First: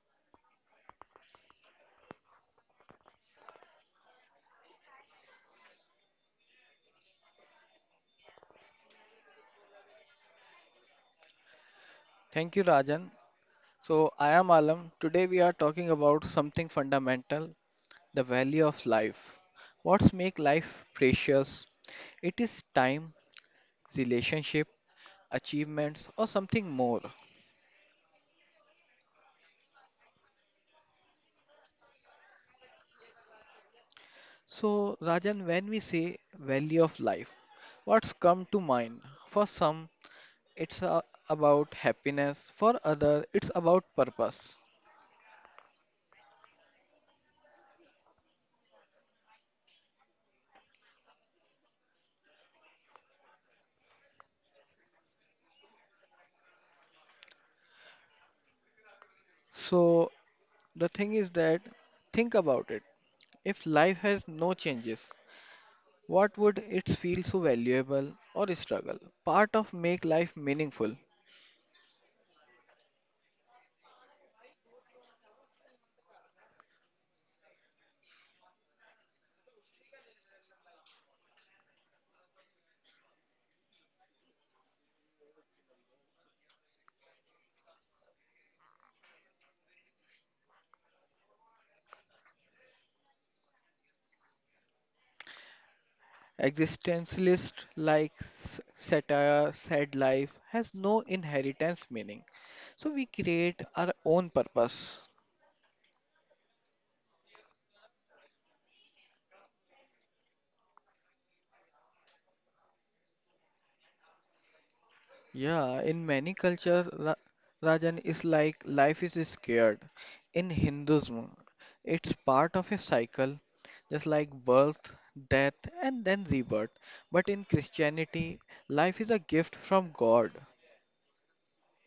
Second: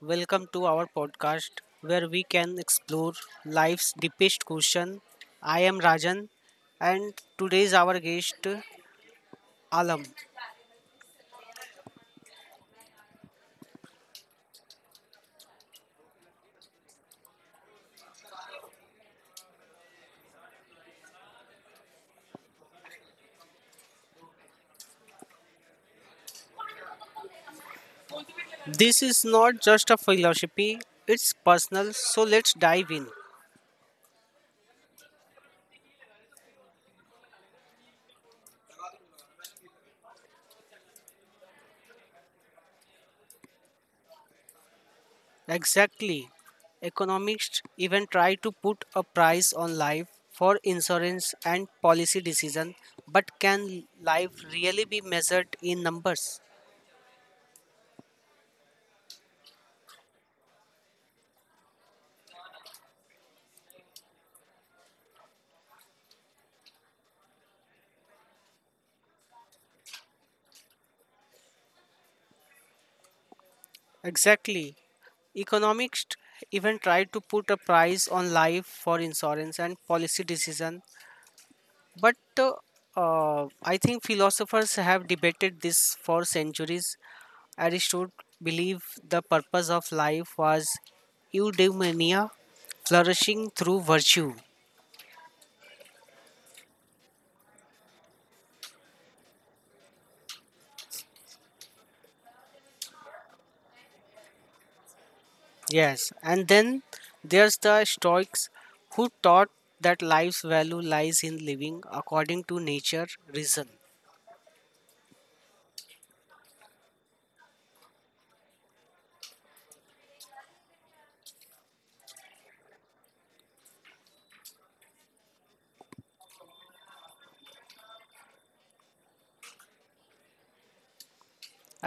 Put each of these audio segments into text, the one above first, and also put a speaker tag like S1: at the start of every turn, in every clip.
S1: Welcome to our podcast where we can explore life's deepest question. I am Rajan, and today's our guest, Alam.
S2: Thank you, Rajan. So, I am Alam. Today, we are talking about something fundamental, the value of life. What's make life precious? It is time, relationship, achievements, or something more.
S1: This is not just a philosophy, it's personal, so let's dive in.
S2: So, Rajan, when we say value of life, what's come to mind? For some, it's about happiness, for others, it's about purpose.
S1: Exactly. Economists even try to put a price on life for insurance and policy decision, but can life really be measured in numbers?
S2: So, the thing is that think about it. If life has no changes, what would it feel so valuable or struggle? Part of make life meaningful.
S1: Exactly. Economists even tried to put a price on life for insurance and policy decision. But I think philosophers have debated this for centuries. Aristotle believed the purpose of life was eudaimonia, flourishing through virtue.
S2: Existentialist like satire said life has no inheritance meaning. So we create our own purpose.
S1: Yes, and then there's the Stoics who taught that life's value lies in living according to nature, reason.
S2: Yeah, in many cultures, Rajan is like life is scared. In Hinduism, it's part of a cycle, just like birth, death, and then rebirth. But in Christianity, life is a gift from God.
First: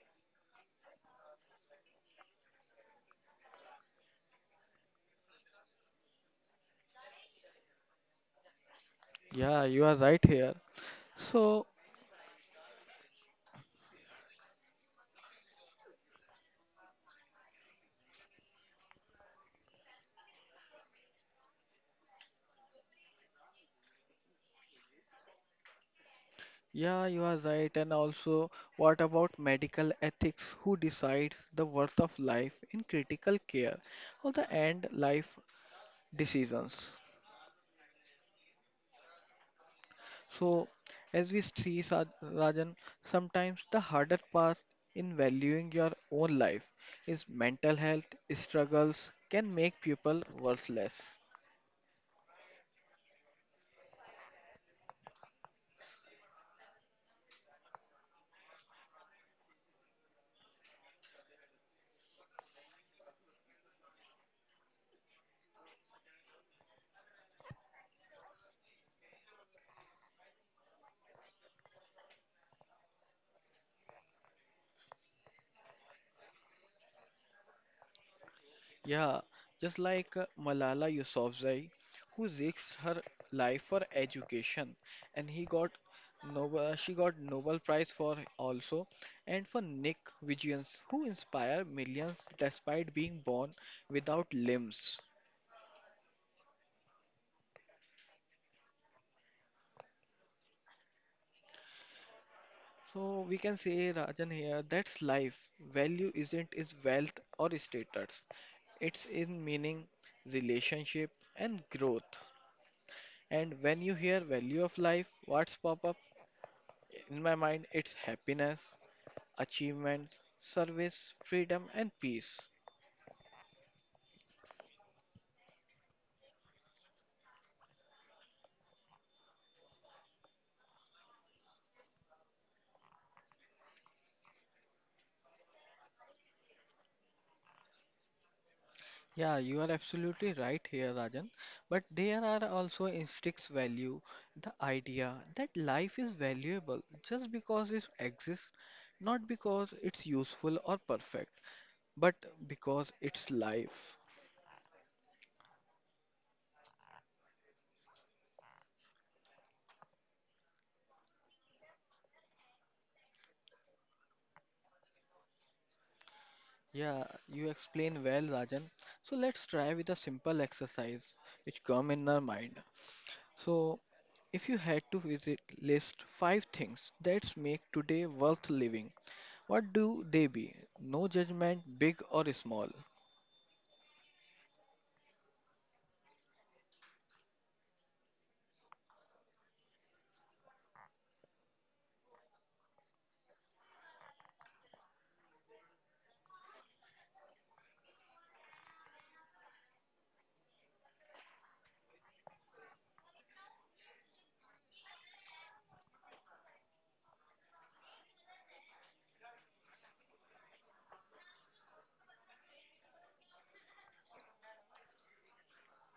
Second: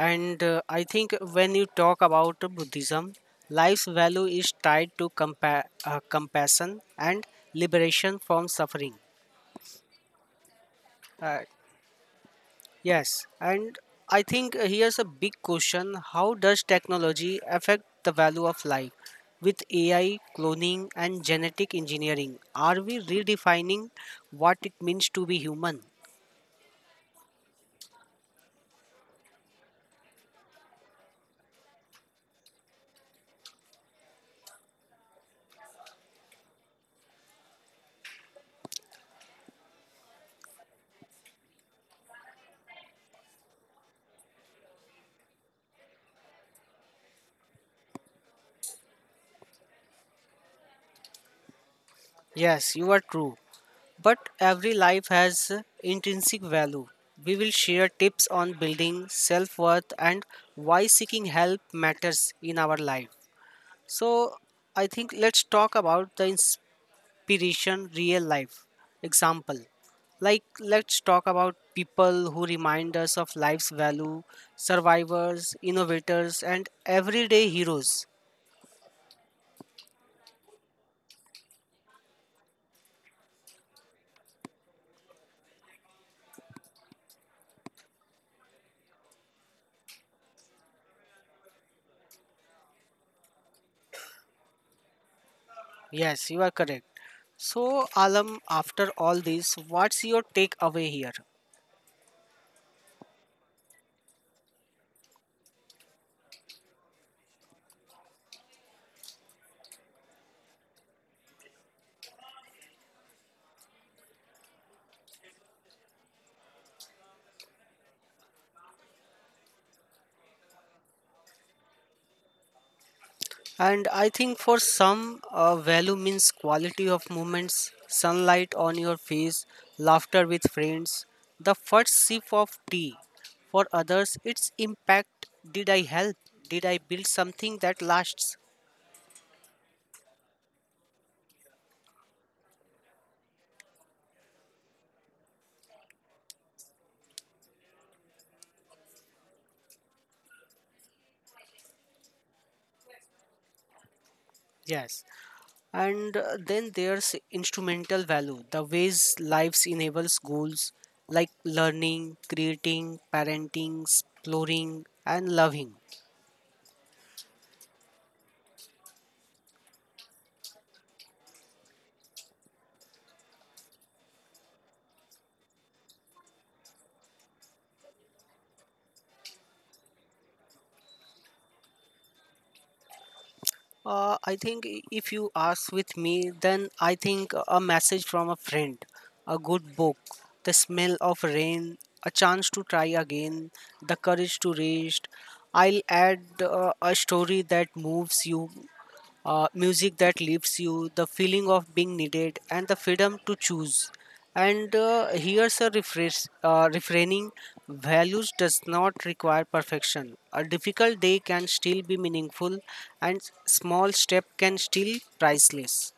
S1: And I think when you talk about Buddhism, life's value is tied to compassion and liberation from suffering.
S2: Yeah, you are right here.
S1: Uh,
S2: So,
S1: yes, and I think here's a big question: how does technology affect the value of life? With AI, cloning, and genetic engineering, are we redefining what it means to be human?
S2: yeah, you are right. And also, what about medical ethics? Who decides the worth of life in critical care or the end life decisions? So, as we see, Rajan, sometimes the harder part in valuing your own life is mental health struggles can make people worthless.
S1: Yes, you are true. But every life has intrinsic value. We will share tips on building self worth and why seeking help matters in our life. So, I think let's talk about the inspiration real life example. Like, let's talk about people who remind us of life's value, survivors, innovators, and everyday heroes.
S2: Yeah, just like Malala Yousafzai, who risked her life for education, and he got she got Nobel Prize for also, and for Nick Vigils, who inspire millions despite being born without limbs.
S1: Yes, you are correct. So, Alam, after all this, what's your takeaway here?
S2: So we can say, Rajan here, that's life. Value isn't is wealth or status. It's in meaning, relationship, and growth. And when you hear value of life, what's pop up? In my mind, it's happiness, achievement, service, freedom, and peace.
S1: And I think for some, value means quality of moments, sunlight on your face, laughter with friends, the first sip of tea. For others, it's impact. Did I help? Did I build something that lasts?
S2: Yeah, you are absolutely right here, Rajan. But there are also instincts value, the idea that life is valuable just because it exists, not because it's useful or perfect, but because it's life.
S1: Yes. And then there's instrumental value, the ways lives enables goals like learning, creating, parenting, exploring, and loving.
S2: Yeah, you explain well, Rajan. So let's try with a simple exercise which come in our mind. So, if you had to visit, list five things that make today worth living, what do they be? No judgment, big or small.
S1: I think if you ask with me, then I think a message from a friend, a good book, the smell of rain, a chance to try again, the courage to rest. I'll add a story that moves you, music that lifts you, the feeling of being needed, and the freedom to choose. And here's a refraining values does not require perfection. A difficult day can still be meaningful, and small step can still priceless.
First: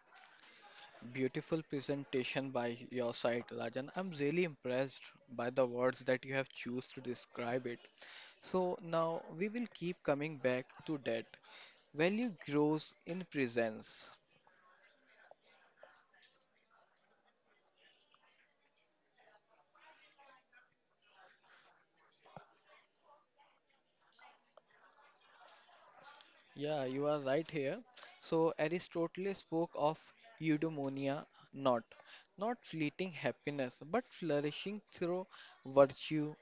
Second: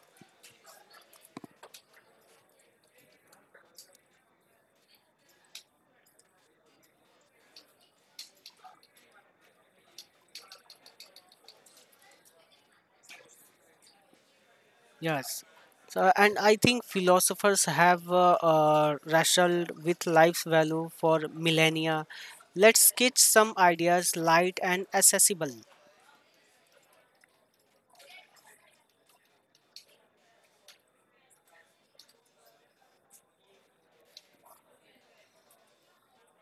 S2: Beautiful presentation by your side, Rajan. I'm really impressed by the words that you have choose to describe it. So now we will keep coming back to that. Value grows in presence.
S1: Yes. So, and I think philosophers have wrestled with life's value for millennia. Let's sketch some ideas light and accessible.
S2: Yeah, you are right here. So Aristotle spoke of eudaimonia, not not fleeting happiness, but flourishing through virtue,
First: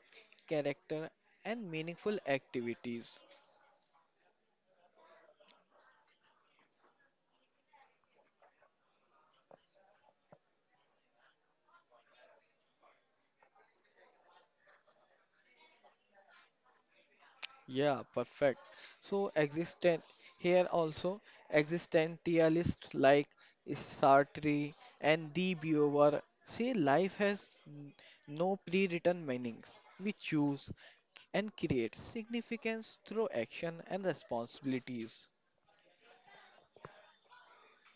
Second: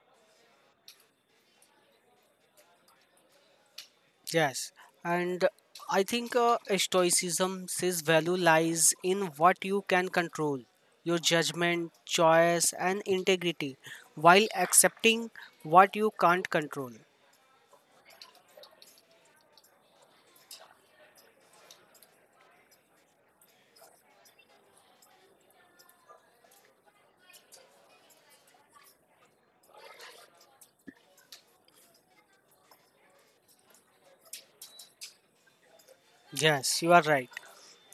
S2: character, and meaningful activities.
S1: Yes, and I think Stoicism says value lies in what you can control your judgment, choice, and integrity while accepting what you can't control.
S2: Yeah, perfect. So existent here also existentialists like Sartre and De Beauvoir say life has n- no pre-written meanings. We choose and create significance through action and responsibilities.
S1: Yes, you are right.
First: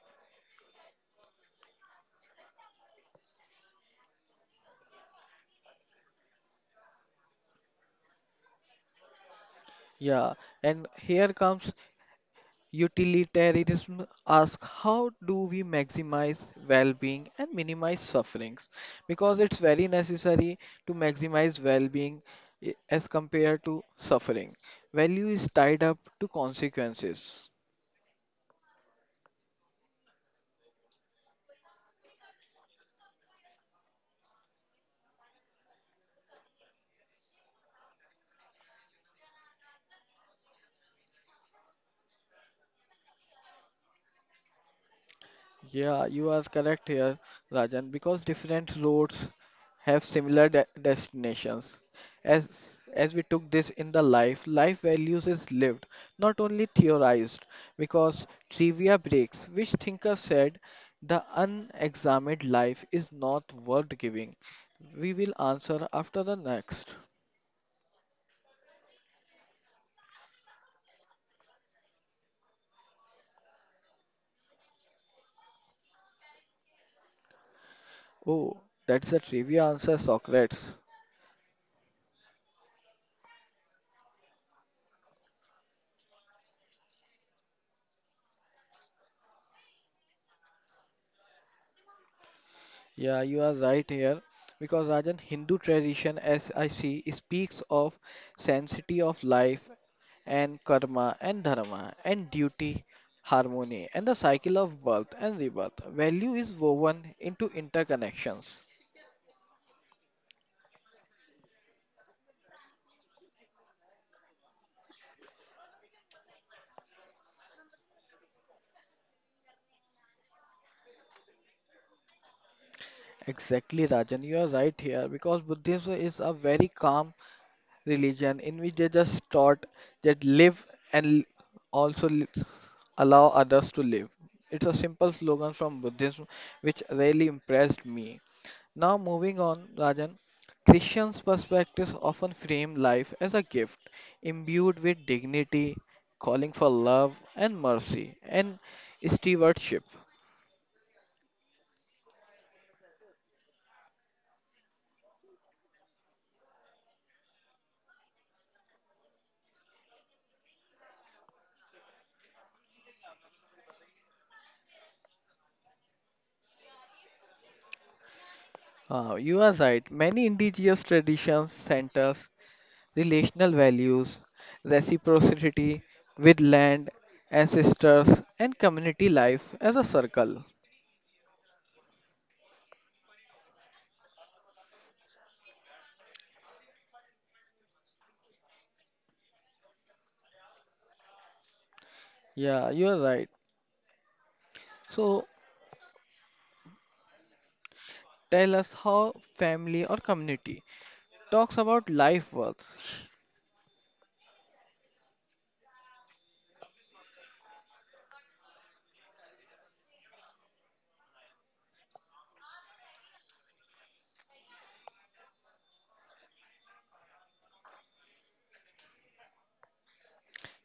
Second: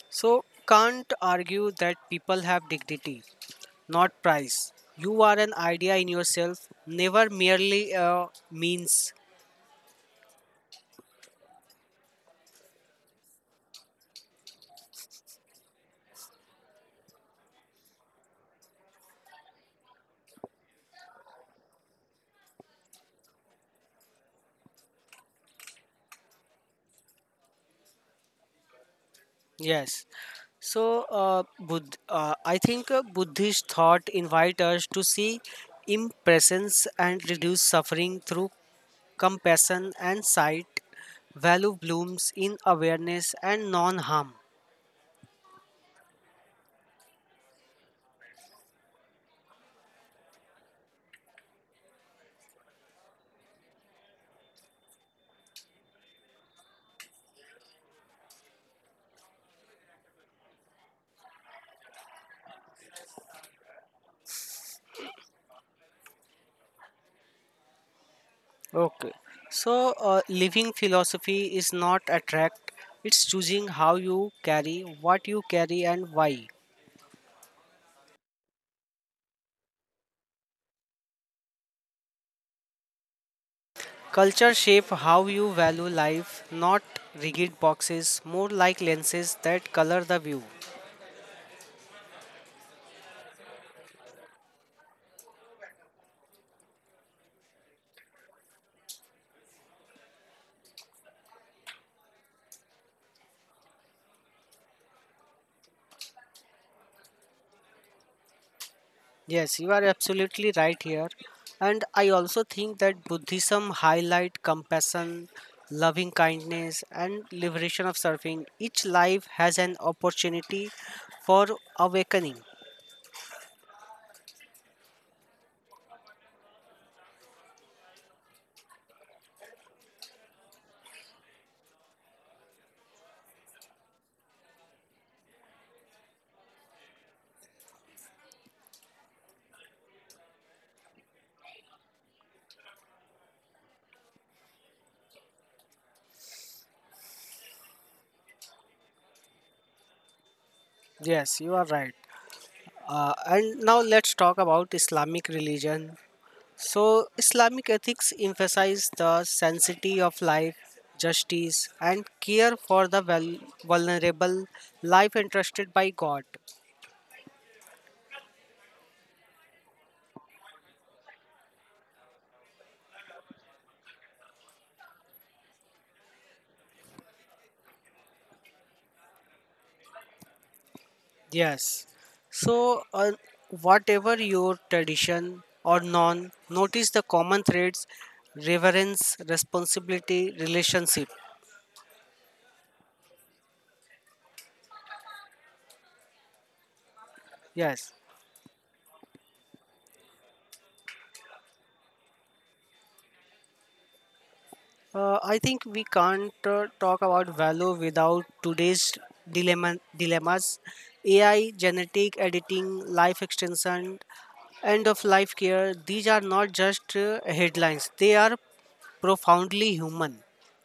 S1: So, can't argue that people have dignity, not price. You are an idea in yourself, never merely a means.
S2: Yeah, and here comes Utilitarianism asks how do we maximize well-being and minimize sufferings because it's very necessary to maximize well-being as compared to suffering. Value is tied up to consequences.
S1: Yes. So, I think Buddhist thought invite us to see impressions and reduce suffering through compassion and sight. Value blooms in awareness and non-harm.
S2: Yeah, you are correct here, Rajan, because different roads have similar de destinations. As we took this in the life, life values is lived, not only theorized, because trivia breaks, which thinker said the unexamined life is not worth giving. We will answer after the next.
S1: Okay. So, living philosophy is not attract; it's choosing how you carry, what you carry, and why.
S2: Oh, that's a trivia answer, Socrates.
S1: Culture shape how you value life, not rigid boxes, more like lenses that color the view.
S2: Yeah, you are right here because Rajan Hindu tradition, as I see, speaks of sanctity of life and karma and dharma and duty, harmony and the cycle of birth and rebirth. Value is woven into interconnections.
S1: Yes, you are absolutely right here. And I also think that Buddhism highlight compassion, loving kindness and liberation of suffering. Each life has an opportunity for awakening.
S2: Exactly, Rajan, you are right here because Buddhism is a very calm religion in which they just taught that live and l- also li- allow others to live. It's a simple slogan from Buddhism which really impressed me. Now, moving on, Rajan, Christians' perspectives often frame life as a gift imbued with dignity, calling for love and mercy, and stewardship.
S1: Yes, you are right. And now let's talk about Islamic religion. So Islamic ethics emphasize the sanctity of life, justice and care for the vulnerable life entrusted by God.
S2: You are right, many indigenous traditions centers relational values, reciprocity with land, ancestors, and community life as a circle.
S1: Yes. So, whatever your tradition or non, notice the common threads reverence, responsibility, relationship.
S2: Yeah, you're right. So
S1: Yes.
S2: tell us how family or community talks about life worth.
S1: I think we can't talk about value without today's dilemmas: AI, genetic editing, life extension, end of life care. These are not just headlines, they are profoundly human.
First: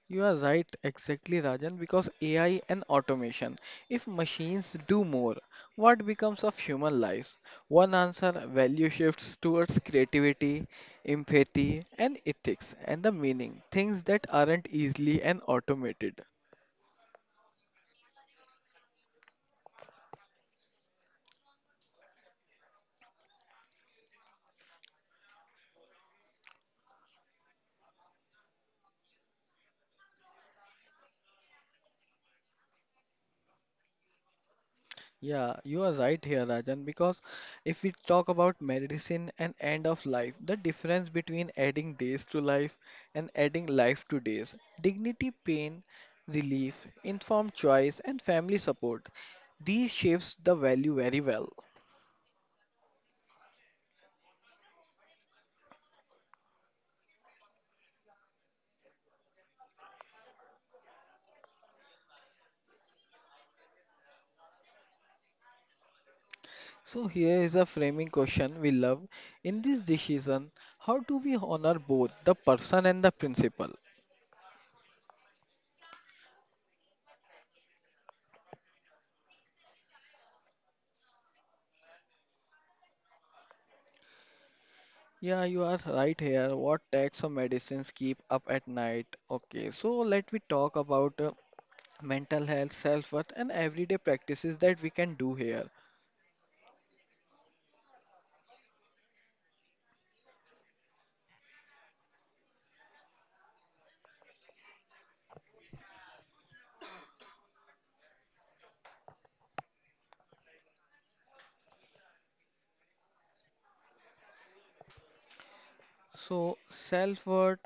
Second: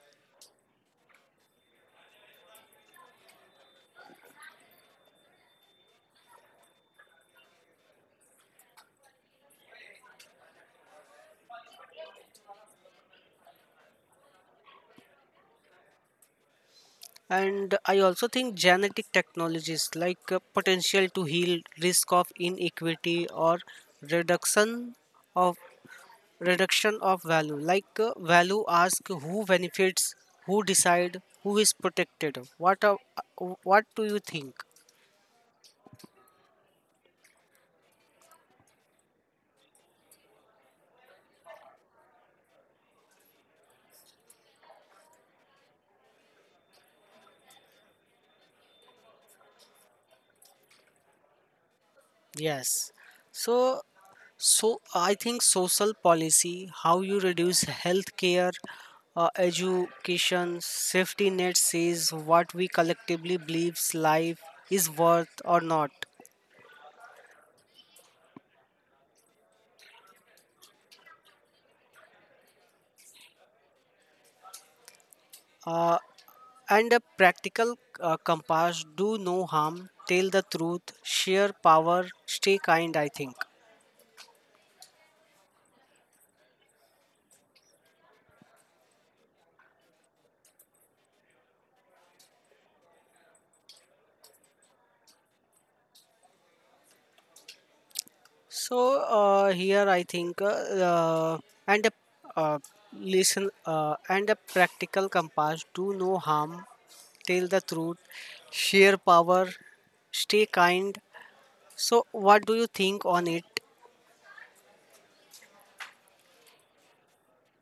S2: You are right, exactly, Rajan, because AI and automation. If machines do more, what becomes of human lives? One answer value shifts towards creativity, empathy, and ethics, and the meaning, things that aren't easily and automated.
S1: And I also think genetic technologies like potential to heal risk of inequity or reduction of reduction of value. Like value ask who benefits, who decide, who is protected. What do you think?
S2: Yeah, you are right here, Rajan, because if we talk about medicine and end of life, the difference between adding days to life and adding life to days, dignity, pain, relief, informed choice, and family support, these shapes the value very well.
S1: Yes. So, so I think social policy, how you reduce healthcare, education, safety net says what we collectively believes life is worth or not.
S2: So here is a framing question we love. In this decision, how do we honor both the person and the principle?
S1: Uh, and a practical compass, do no harm, tell the truth, share power, stay kind, I think.
S2: Yeah, you are right here. What tax or medicines keep up at night? Okay, so let me talk about mental health, self-worth, and everyday practices that we can do here.
S1: So here I think and a uh, and a practical compass do no harm, tell the truth, share power, stay kind. So what do you think on it?
S2: So, self-worth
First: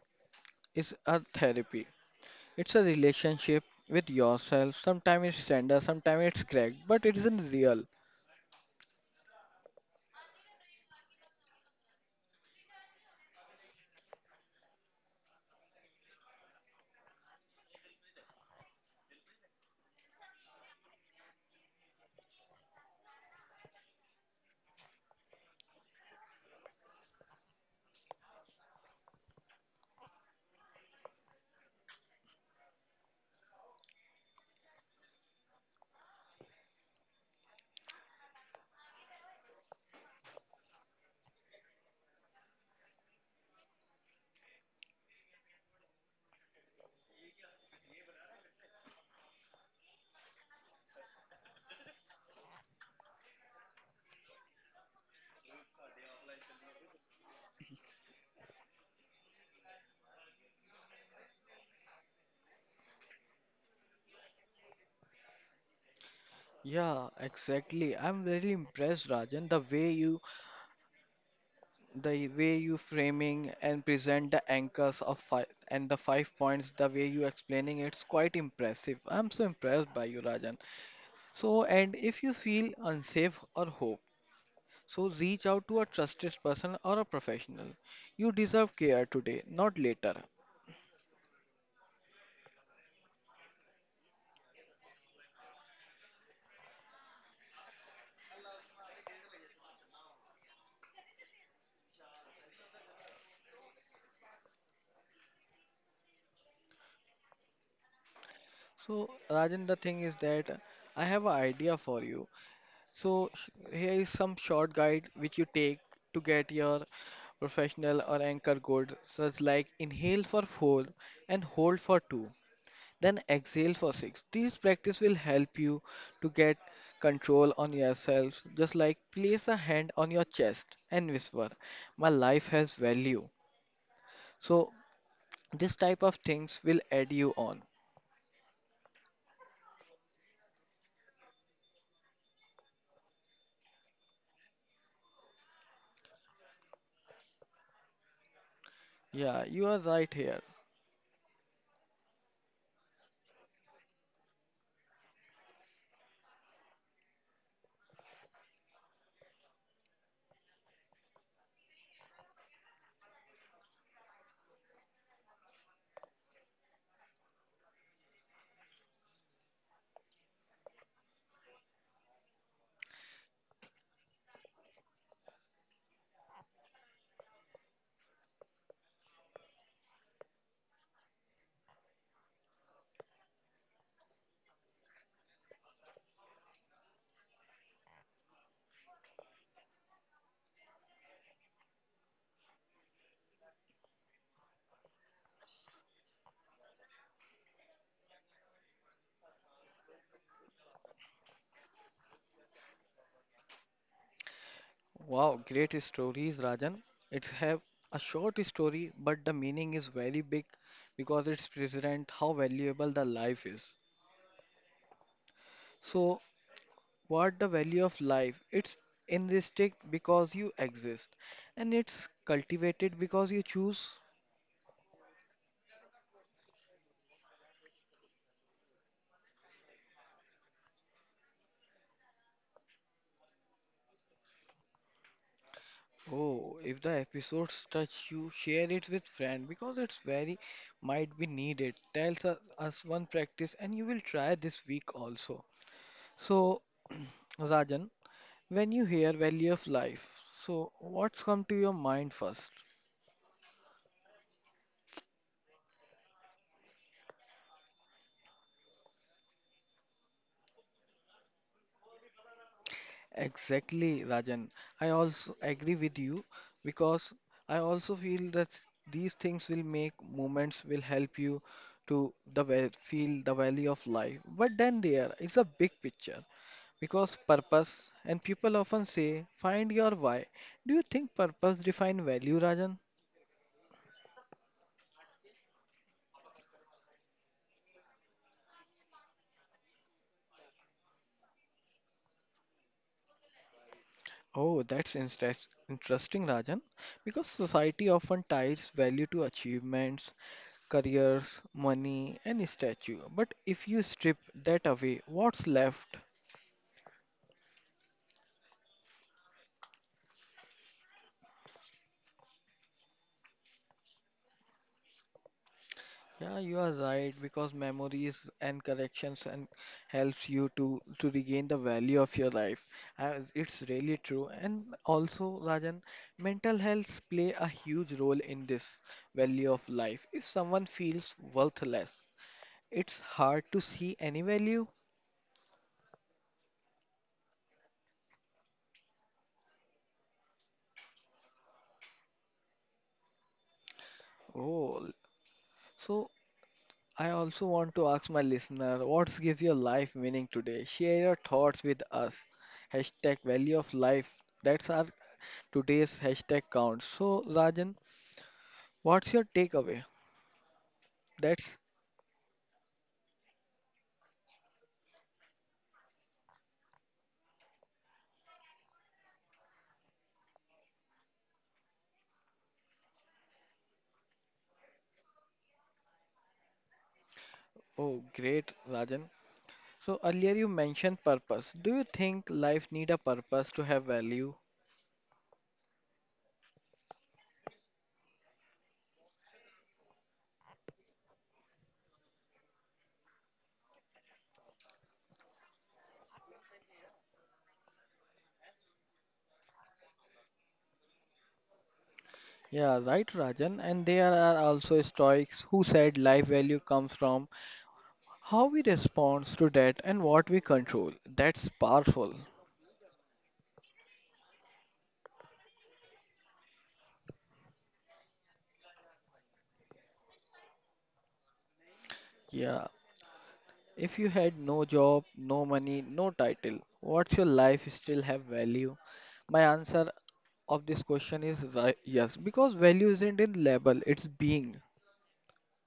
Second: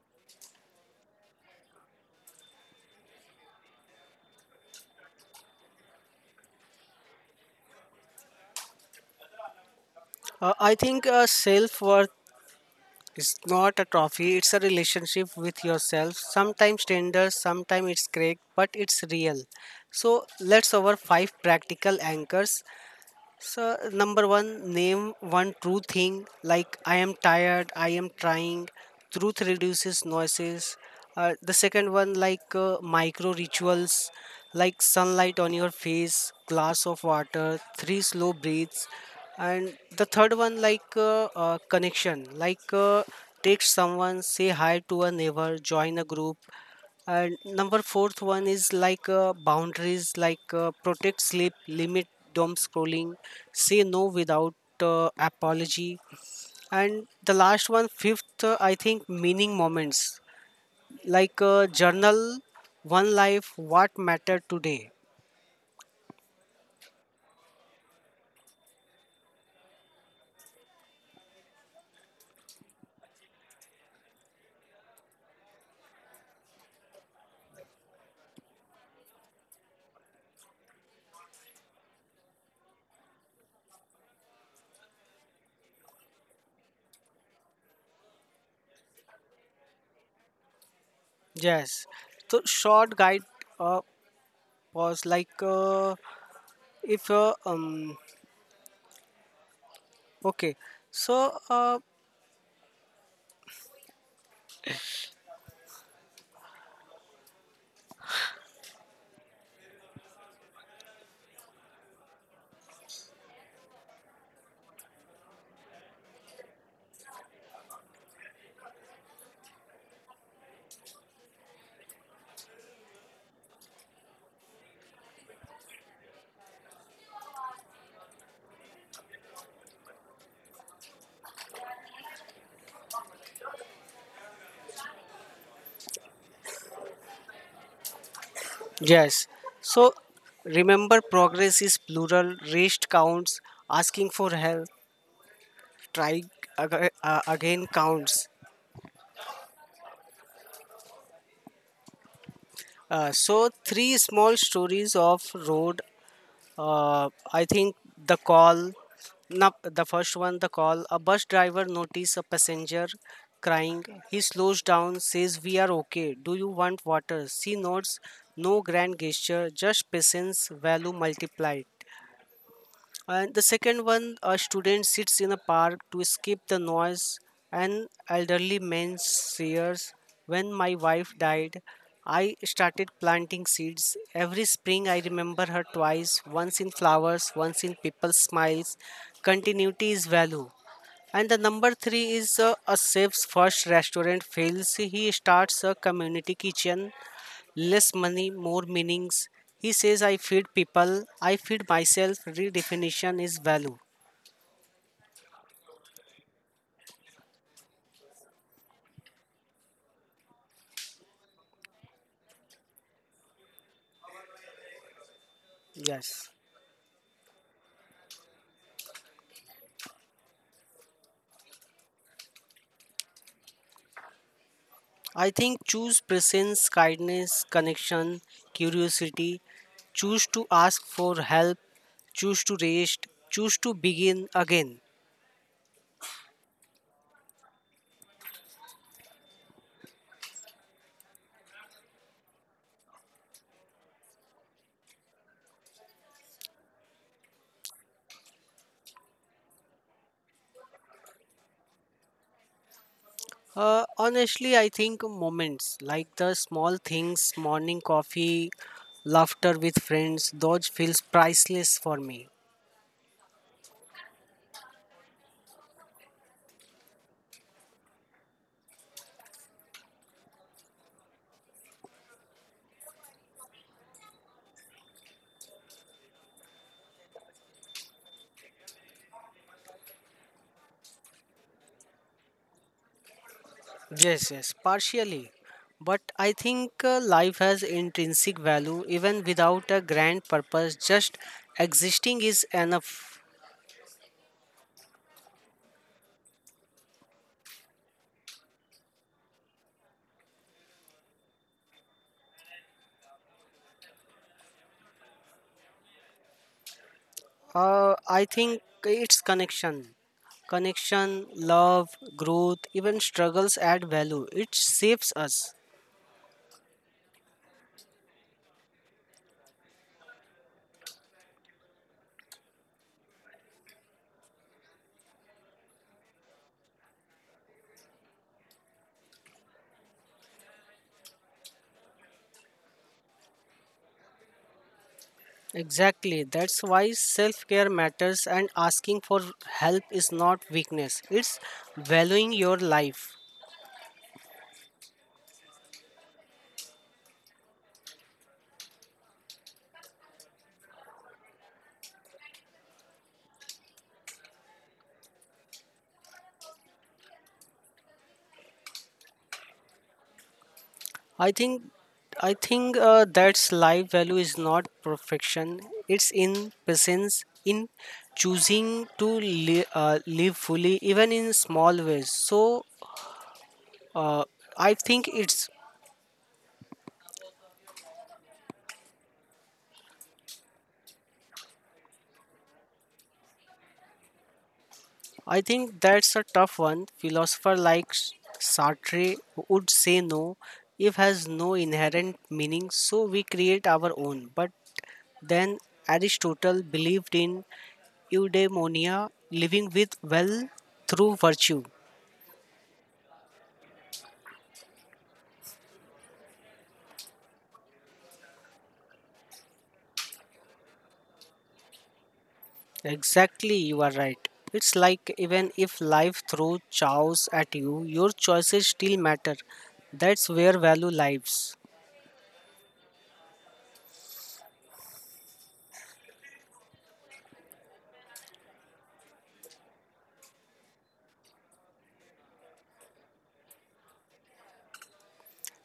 S2: is a therapy. It's a relationship with yourself. Sometimes it's tender, sometimes it's cracked, but it isn't real.
S1: I think self worth is not a trophy; it's a relationship with yourself. Sometimes tender, sometimes it's cracked, but it's real. So let's over five practical anchors. So, number one, name one true thing like I am tired, I am trying. Truth reduces noises. The second one, like micro rituals, like sunlight on your face, glass of water, three slow breaths. And the third one, like connection, like text someone, say hi to a neighbor, join a group. And number fourth one is like boundaries, like protect sleep, limit dom scrolling, say no without apology. And the last one, fifth, I think meaning moments, like journal, one life, what mattered today.
S2: Yeah, exactly. I'm really impressed, Rajan, the way you framing and present the anchors of five and the five points, the way you explaining it's quite impressive. I'm so impressed by you, Rajan. So, and if you feel unsafe or hope, so reach out to a trusted person or a professional. You deserve care today, not later.
S1: Yes. So short guide uh, pause like if okay so
S2: So, Rajan, the thing is that I have an idea for you. So here is some short guide which you take to get your professional or anchor gold, such like inhale for four and hold for two, then exhale for six. These practice will help you to get control on yourself. Just like place a hand on your chest and whisper, "My life has value." So this type of things will add you on.
S1: Yes. So remember, progress is plural. Rest counts. Asking for help, trying again counts.
S2: Yeah, you are right here.
S1: So three small stories of road. I think the call. No, The first one, the call. A bus driver noticed a passenger crying. He slows down, says, "We are okay. Do you want water?" She nods. No grand gesture, just patience value multiplied. And the second one, a student sits in a park to escape the noise. An elderly man shares, when my wife died, I started planting seeds. Every spring, I remember her twice, once in flowers, once in people's smiles. Continuity is value. And the number three is a chef's first restaurant fails. He starts a community kitchen. Less money, more meanings. He says, I feed people, I feed myself. Redefinition is value.
S2: Wow, great stories, Rajan. It's have a short story, but the meaning is very big because it's present how valuable the life is. So,
S1: Yes.
S2: what the value of life? It's intrinsic because you exist, and it's cultivated because you choose.
S1: I think choose presence, kindness, connection, curiosity. Choose to ask for help. Choose to rest. Choose to begin again.
S2: Oh, if the episodes touch you, share it with friend because it's very might be needed. Us one practice, and you will try this week also. So, Rajan. When you hear Valley of Life, so what's come to your mind first?
S1: Honestly, I think moments like the small things, morning coffee, laughter with friends, those feels priceless for me.
S2: Exactly, Rajan. I also agree with you because I also feel that these things will make moments will help you to the feel the value of life. But then there is a big picture because purpose and people often say find your why. Do you think purpose define value, Rajan?
S1: Yes, yes, partially. But I think life has intrinsic value even without a grand purpose. Just existing is enough.
S2: Oh, that's interesting, Rajan, because society often ties value to achievements, careers, money, and statue. But if you strip that away, what's left?
S1: I think it's connection. Connection, love, growth, even struggles add value. It saves us.
S2: Yeah, you are right because memories and corrections and helps you to regain the value of your life. It's really true. And also, Rajan, mental health play a huge role in this value of life. If someone feels worthless, it's hard to see any value.
S1: Exactly. That's why self care matters and asking for help is not weakness, it's valuing your life.
S2: Oh, so I also want to ask my listener, what gives your life meaning today? Share your thoughts with us. Hashtag value of life. That's our today's hashtag count. So, Rajan, what's your takeaway?
S1: I
S2: That's
S1: think I think that's life value is not perfection. It's in presence, in choosing to live fully, even in small ways. So uh, I think it's
S2: Oh, great, Rajan. So, earlier you mentioned purpose. Do you think life need a purpose to have value?
S1: I think that's a tough one. Philosopher like Sartre would say no if has no inherent meaning, so we create our own. But then Aristotle believed in eudaimonia, living with well through virtue.
S2: Yeah, right, Rajan. And there are also Stoics who said life value comes from how we respond to that and what we control. That's powerful.
S1: Exactly, you are right. It's like even if life throws chaos at you, your choices still matter. That's where value lives.
S2: Yeah, if you had no job, no money, no title, what's your life still have value? My answer of this question is yes, because value isn't in label, it's being.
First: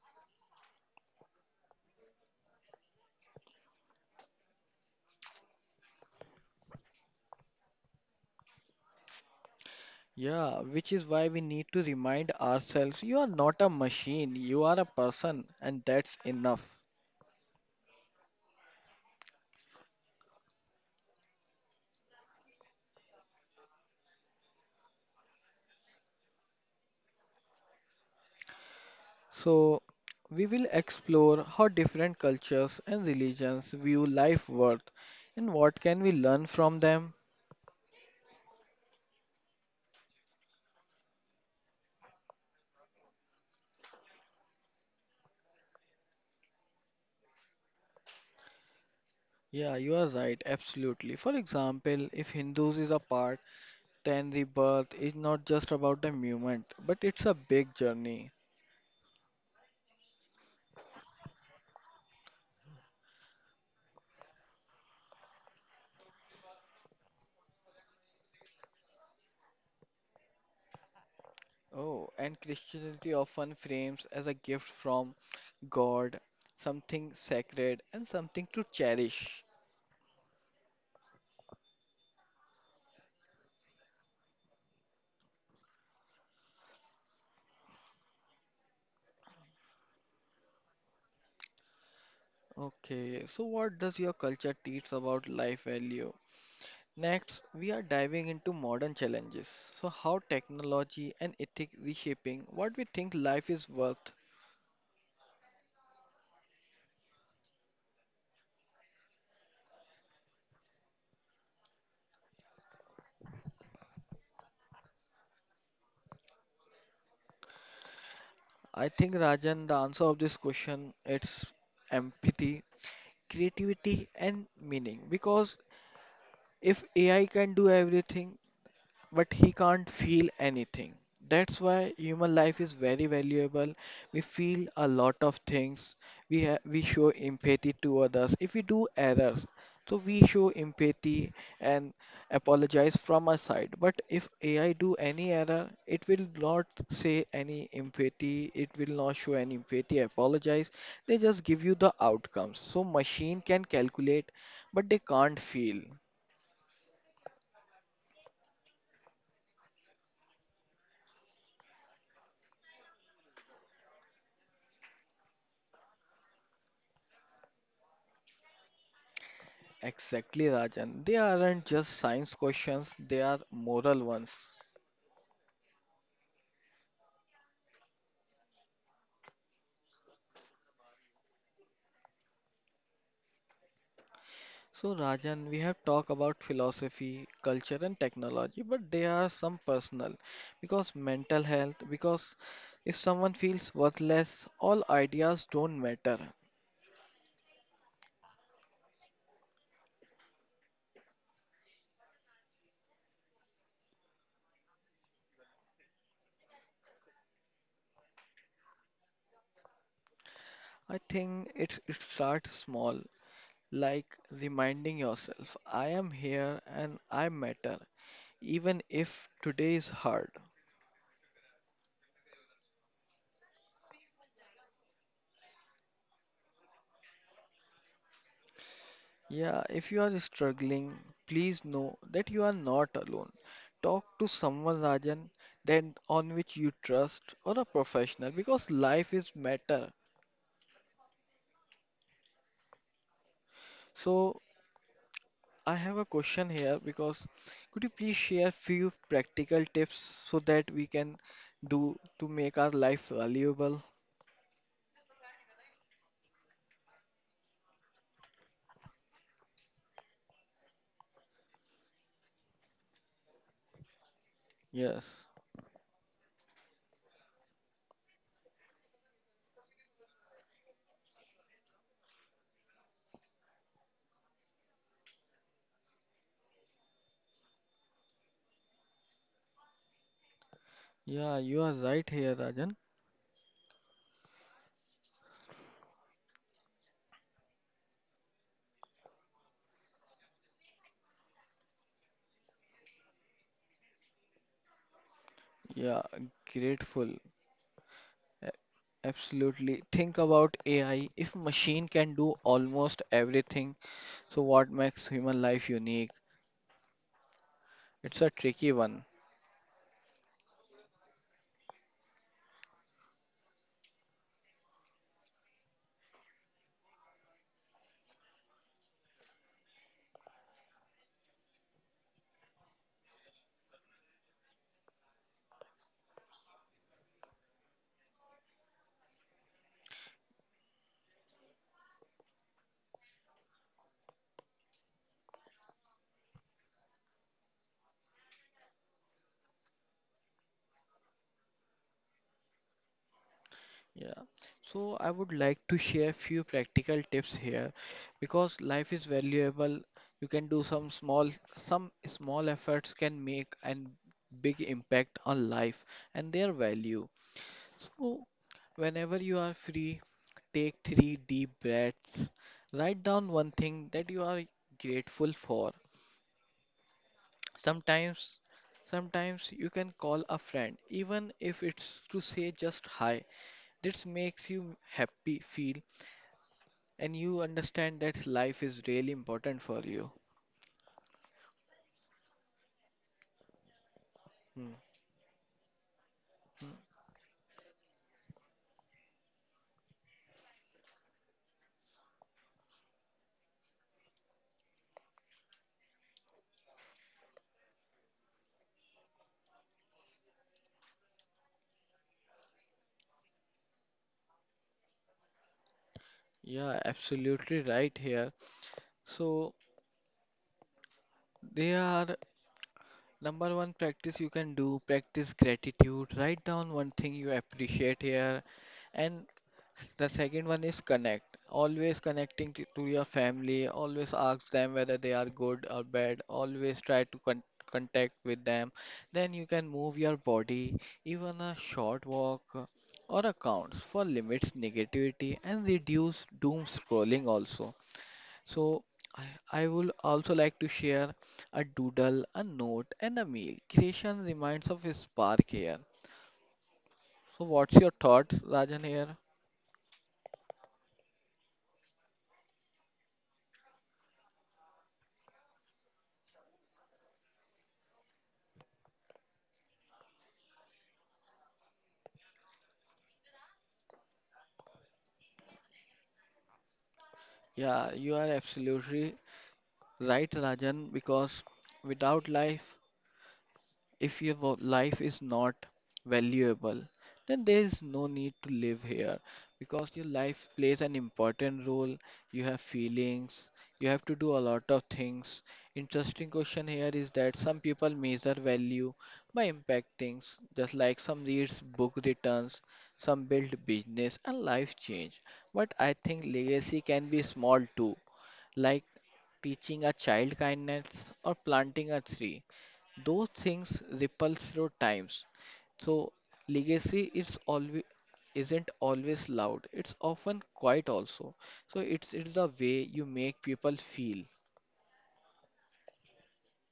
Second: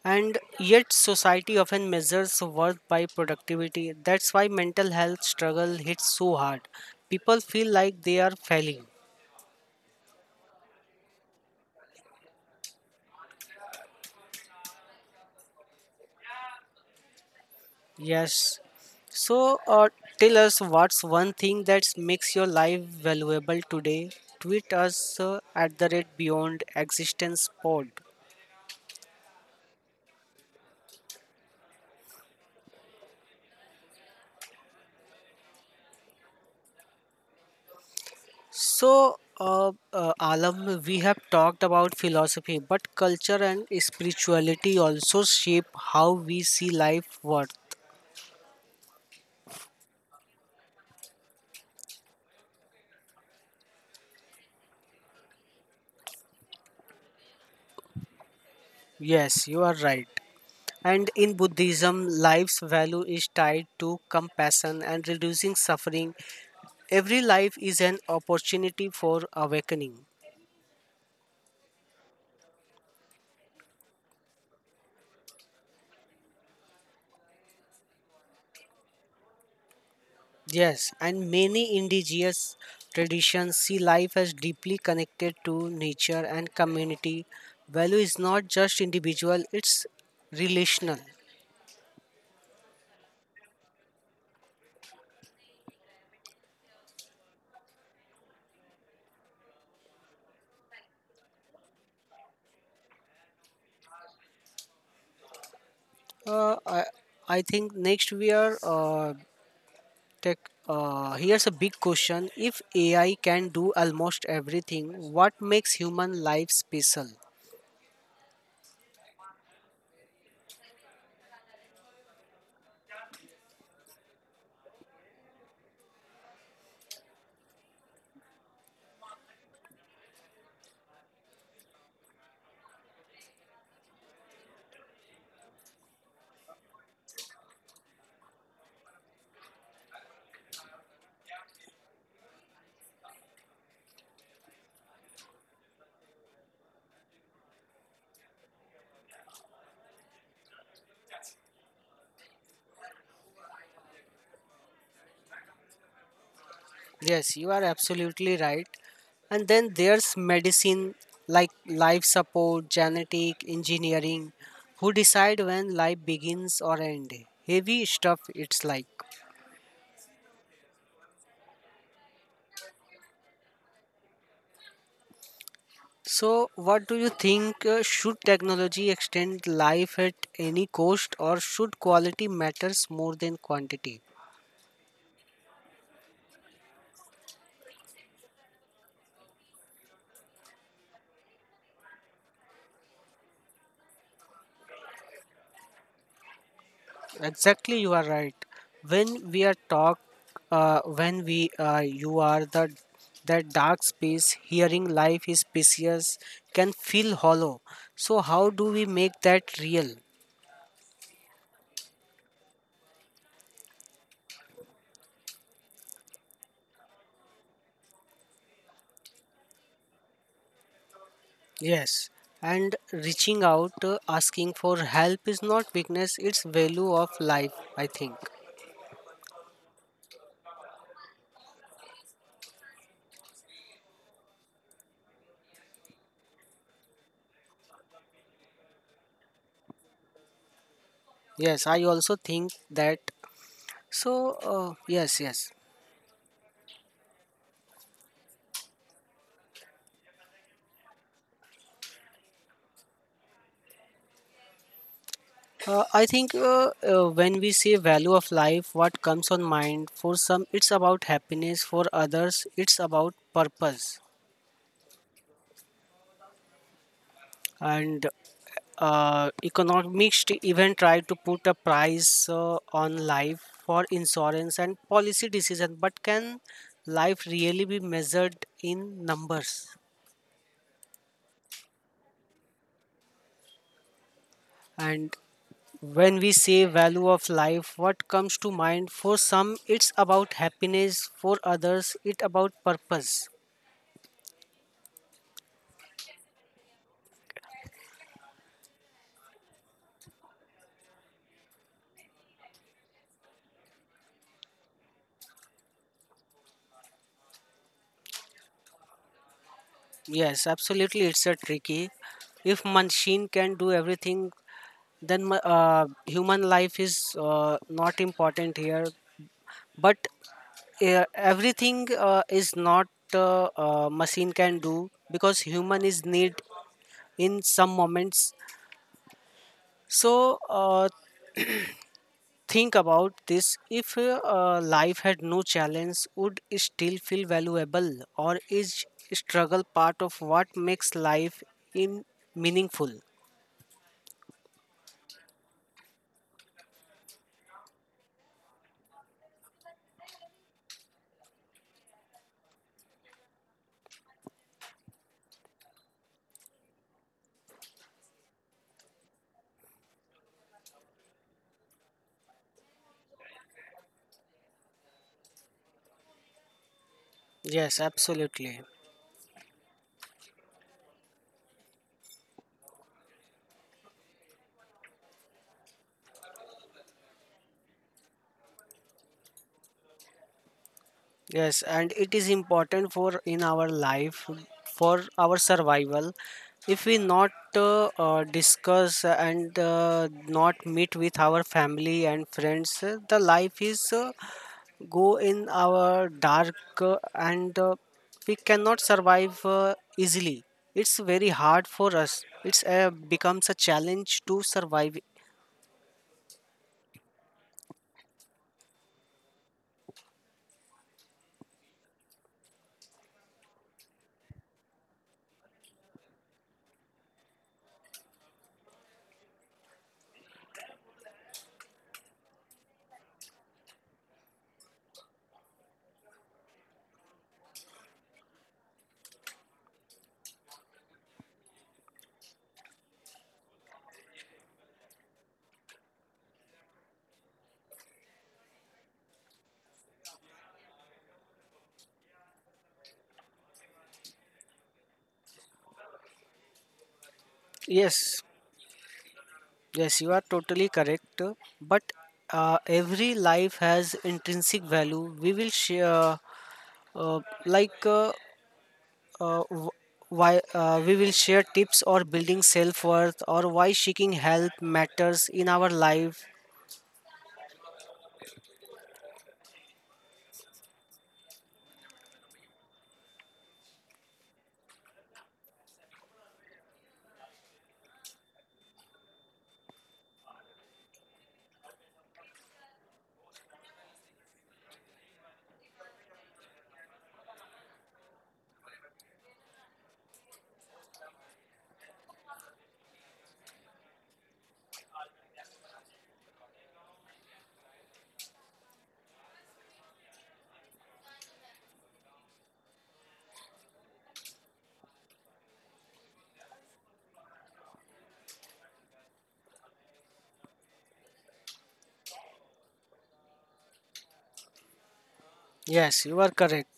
S1: And yet, society often measures worth by productivity. That's why mental health struggle hits so hard. People feel like they are failing.
S2: Yeah, which is why we need to remind ourselves you are not a machine, you are a person, and that's enough.
S1: Yes. So, tell us what's one thing that makes your life valuable today. Tweet us at the rate beyond existence pod.
S2: So, we will explore how different cultures and religions view life worth and what can we learn from them.
S1: So, Alam, we have talked about philosophy, but culture and spirituality also shape how we see life worth.
S2: Yeah, you are right, absolutely. For example, if Hindus is a part, then rebirth is not just about the movement, but it's a big journey.
S1: Yes, you are right. And in Buddhism, life's value is tied to compassion and reducing suffering. Every life is an opportunity for awakening.
S2: Oh, and Christianity often frames as a gift from God, something sacred and something to cherish.
S1: Yes, and many indigenous traditions see life as deeply connected to nature and community. Value is not just individual, it's relational.
S2: Okay, so what does your culture teach about life value? Next, we are diving into modern challenges. So, how technology and ethics reshaping what we think life is worth.
S1: Uh, I, I think next we are Tech, Here's a big question. If AI can do almost everything, what makes human life special?
S2: I think Rajan, the answer of this question it's empathy, creativity, and meaning. Because if AI can do everything, but he can't feel anything. That's why human life is very valuable. We feel a lot of things. We ha we show empathy to others. If we do errors, so we show empathy and apologize from our side. But if AI do any error, it will not say any empathy. It will not show any empathy, apologize. They just give you the outcomes. So machine can calculate, but they can't feel.
S1: Yes, you are absolutely right. And then there's medicine like life support, genetic, engineering. Who decide when life begins or end? Heavy stuff it's like.
S2: Exactly, Rajan. They aren't just science questions, they are moral ones.
S1: So, what do you think? Should technology extend life at any cost, or should quality matters more than quantity?
S2: So, Rajan, we have talked about philosophy, culture, and technology, but there are some personal because mental health, because if someone feels worthless, all ideas don't matter.
S1: Exactly, you are right. When we are talk, when we you are the that dark space, hearing life is precious can feel hollow. So how do we make that real?
S2: I think it starts small, like reminding yourself, I am here and I matter, even if today is hard.
S1: Yes, and reaching out, asking for help is not weakness; it's value of life. I think.
S2: Yeah, if you are struggling, please know that you are not alone. Talk to someone, Rajan, then on which you trust or a professional because life is matter.
S1: Yes, I also think that. So
S2: So
S1: uh, yes, yes.
S2: I have a question here because could you please share few practical tips so that we can do to make our life valuable?
S1: I think When we say value of life, what comes on mind for some, it's about happiness. For others, it's about purpose.
S2: Yes.
S1: And economist even tried to put a price on life for insurance and policy decision. But can life really be measured in numbers?
S2: Yeah, you are right here, Rajan.
S1: And when we say value of life, what comes to mind? For some, it's about happiness. For others, it about purpose.
S2: Yeah, grateful. Absolutely. Think about AI. If machine can do almost everything, so what makes human life unique? It's a tricky one.
S1: Yes, absolutely. It's a tricky. If machine can do everything, then human life is not important here. But everything is not machine can do because human is need in some moments. So, think about this: if life had no challenge, would it still feel valuable, or is struggle part of what makes life in meaningful?
S2: Yeah. So I would like to share few practical tips here because life is valuable. You can do some small efforts can make and big impact on life and their value. So, whenever you are free, take three deep breaths. Write down one thing that you are grateful for.
S1: Yes,
S2: Sometimes,
S1: absolutely.
S2: sometimes, you can call a friend, even if it's to say just hi. This makes you happy feel, and you understand that life is really important for you.
S1: Yes, and it is important for in our life
S2: Hmm.
S1: for our survival.
S2: Hmm.
S1: If we not discuss and not meet with our family and friends, the life is go in our dark and we cannot survive easily. It's very hard for us. It's becomes a challenge to survive.
S2: Yeah, absolutely right here. So there are number one practice you can do, practice gratitude. Write down one thing you appreciate here. And the second one is connect. Always connecting to your family. Always ask them whether they are good or bad. Always try to contact with them. Then you can move your body, even a short walk or accounts for limits negativity and reduce doom scrolling also. So I, I would also like to share a doodle, a note, and a meal. Creation reminds of a spark here. So what's your
S1: Yes.
S2: thought, Rajan here?
S1: Yes, you are totally correct. But every life has intrinsic value. We will share, uh, like, w- why we will share tips or building self worth or why seeking help matters in our life.
S2: Yeah, you are absolutely right, Rajan, because without life, if your life is not valuable, then there is no need to live here because your life plays an important role. You have feelings, you have to do a lot of things. Interesting question here is that some people measure value by impact things, just like some reads book returns, some build business and life change. But I think legacy can be small too, like teaching a child kindness or planting a tree. Those things ripple through times. So legacy is always isn't always loud. It's often quiet also. So it's the way you make people feel.
S1: Yes, you are correct.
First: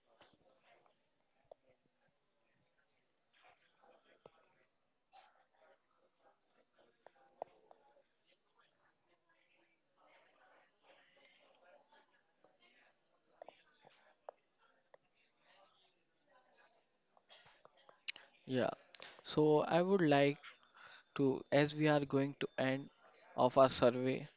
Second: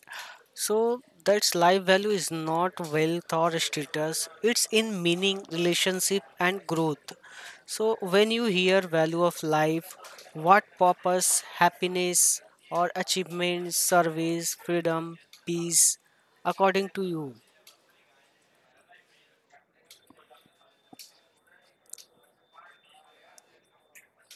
S1: So that's life value is not wealth or status. It's in meaning, relationship and growth. So when you hear value of life, what purpose, happiness or achievement, service, freedom, peace according to you?
S2: Yeah. So I would like to, as we are going to end of our survey.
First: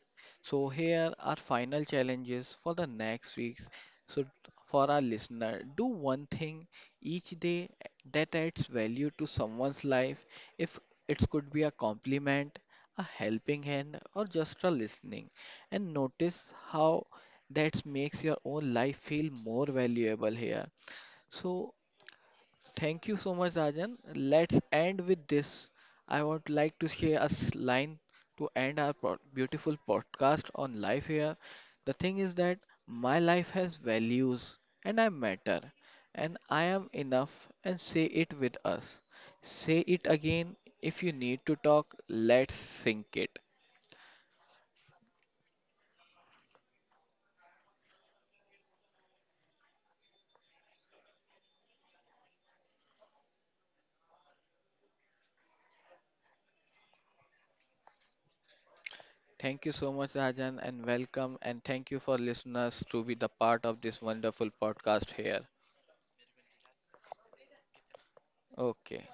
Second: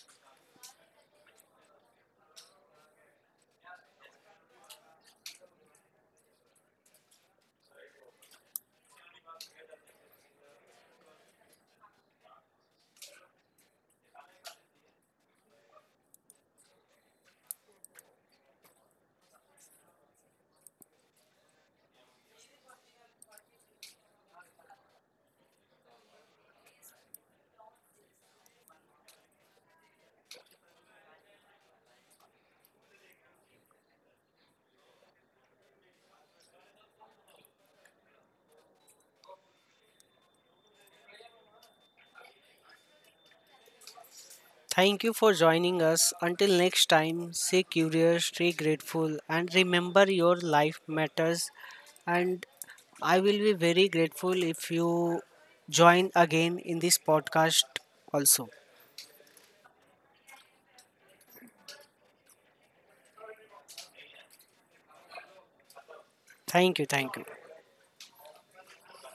S2: So here are final challenges for the next week. So for our listener, do one thing each day that adds value to someone's life. If it could be a compliment, a helping hand, or just a listening, and notice how that makes your own life feel more valuable here. So thank you so much, Rajan. Let's end with this. I would like to share a line to end our beautiful podcast on life here. The thing is that my life has values and I matter and I am enough and say it with us. Say it again if you need to talk, let's sync it.
S1: Thank you for joining us. Until next time, stay curious, stay grateful, and remember your life matters. And I will be very grateful if you join again in this podcast also.
S2: Thank you so much, Rajan, and welcome. And thank you for listeners to be the part of this wonderful podcast here.
S1: Thank you. Thank you.
S2: Okay.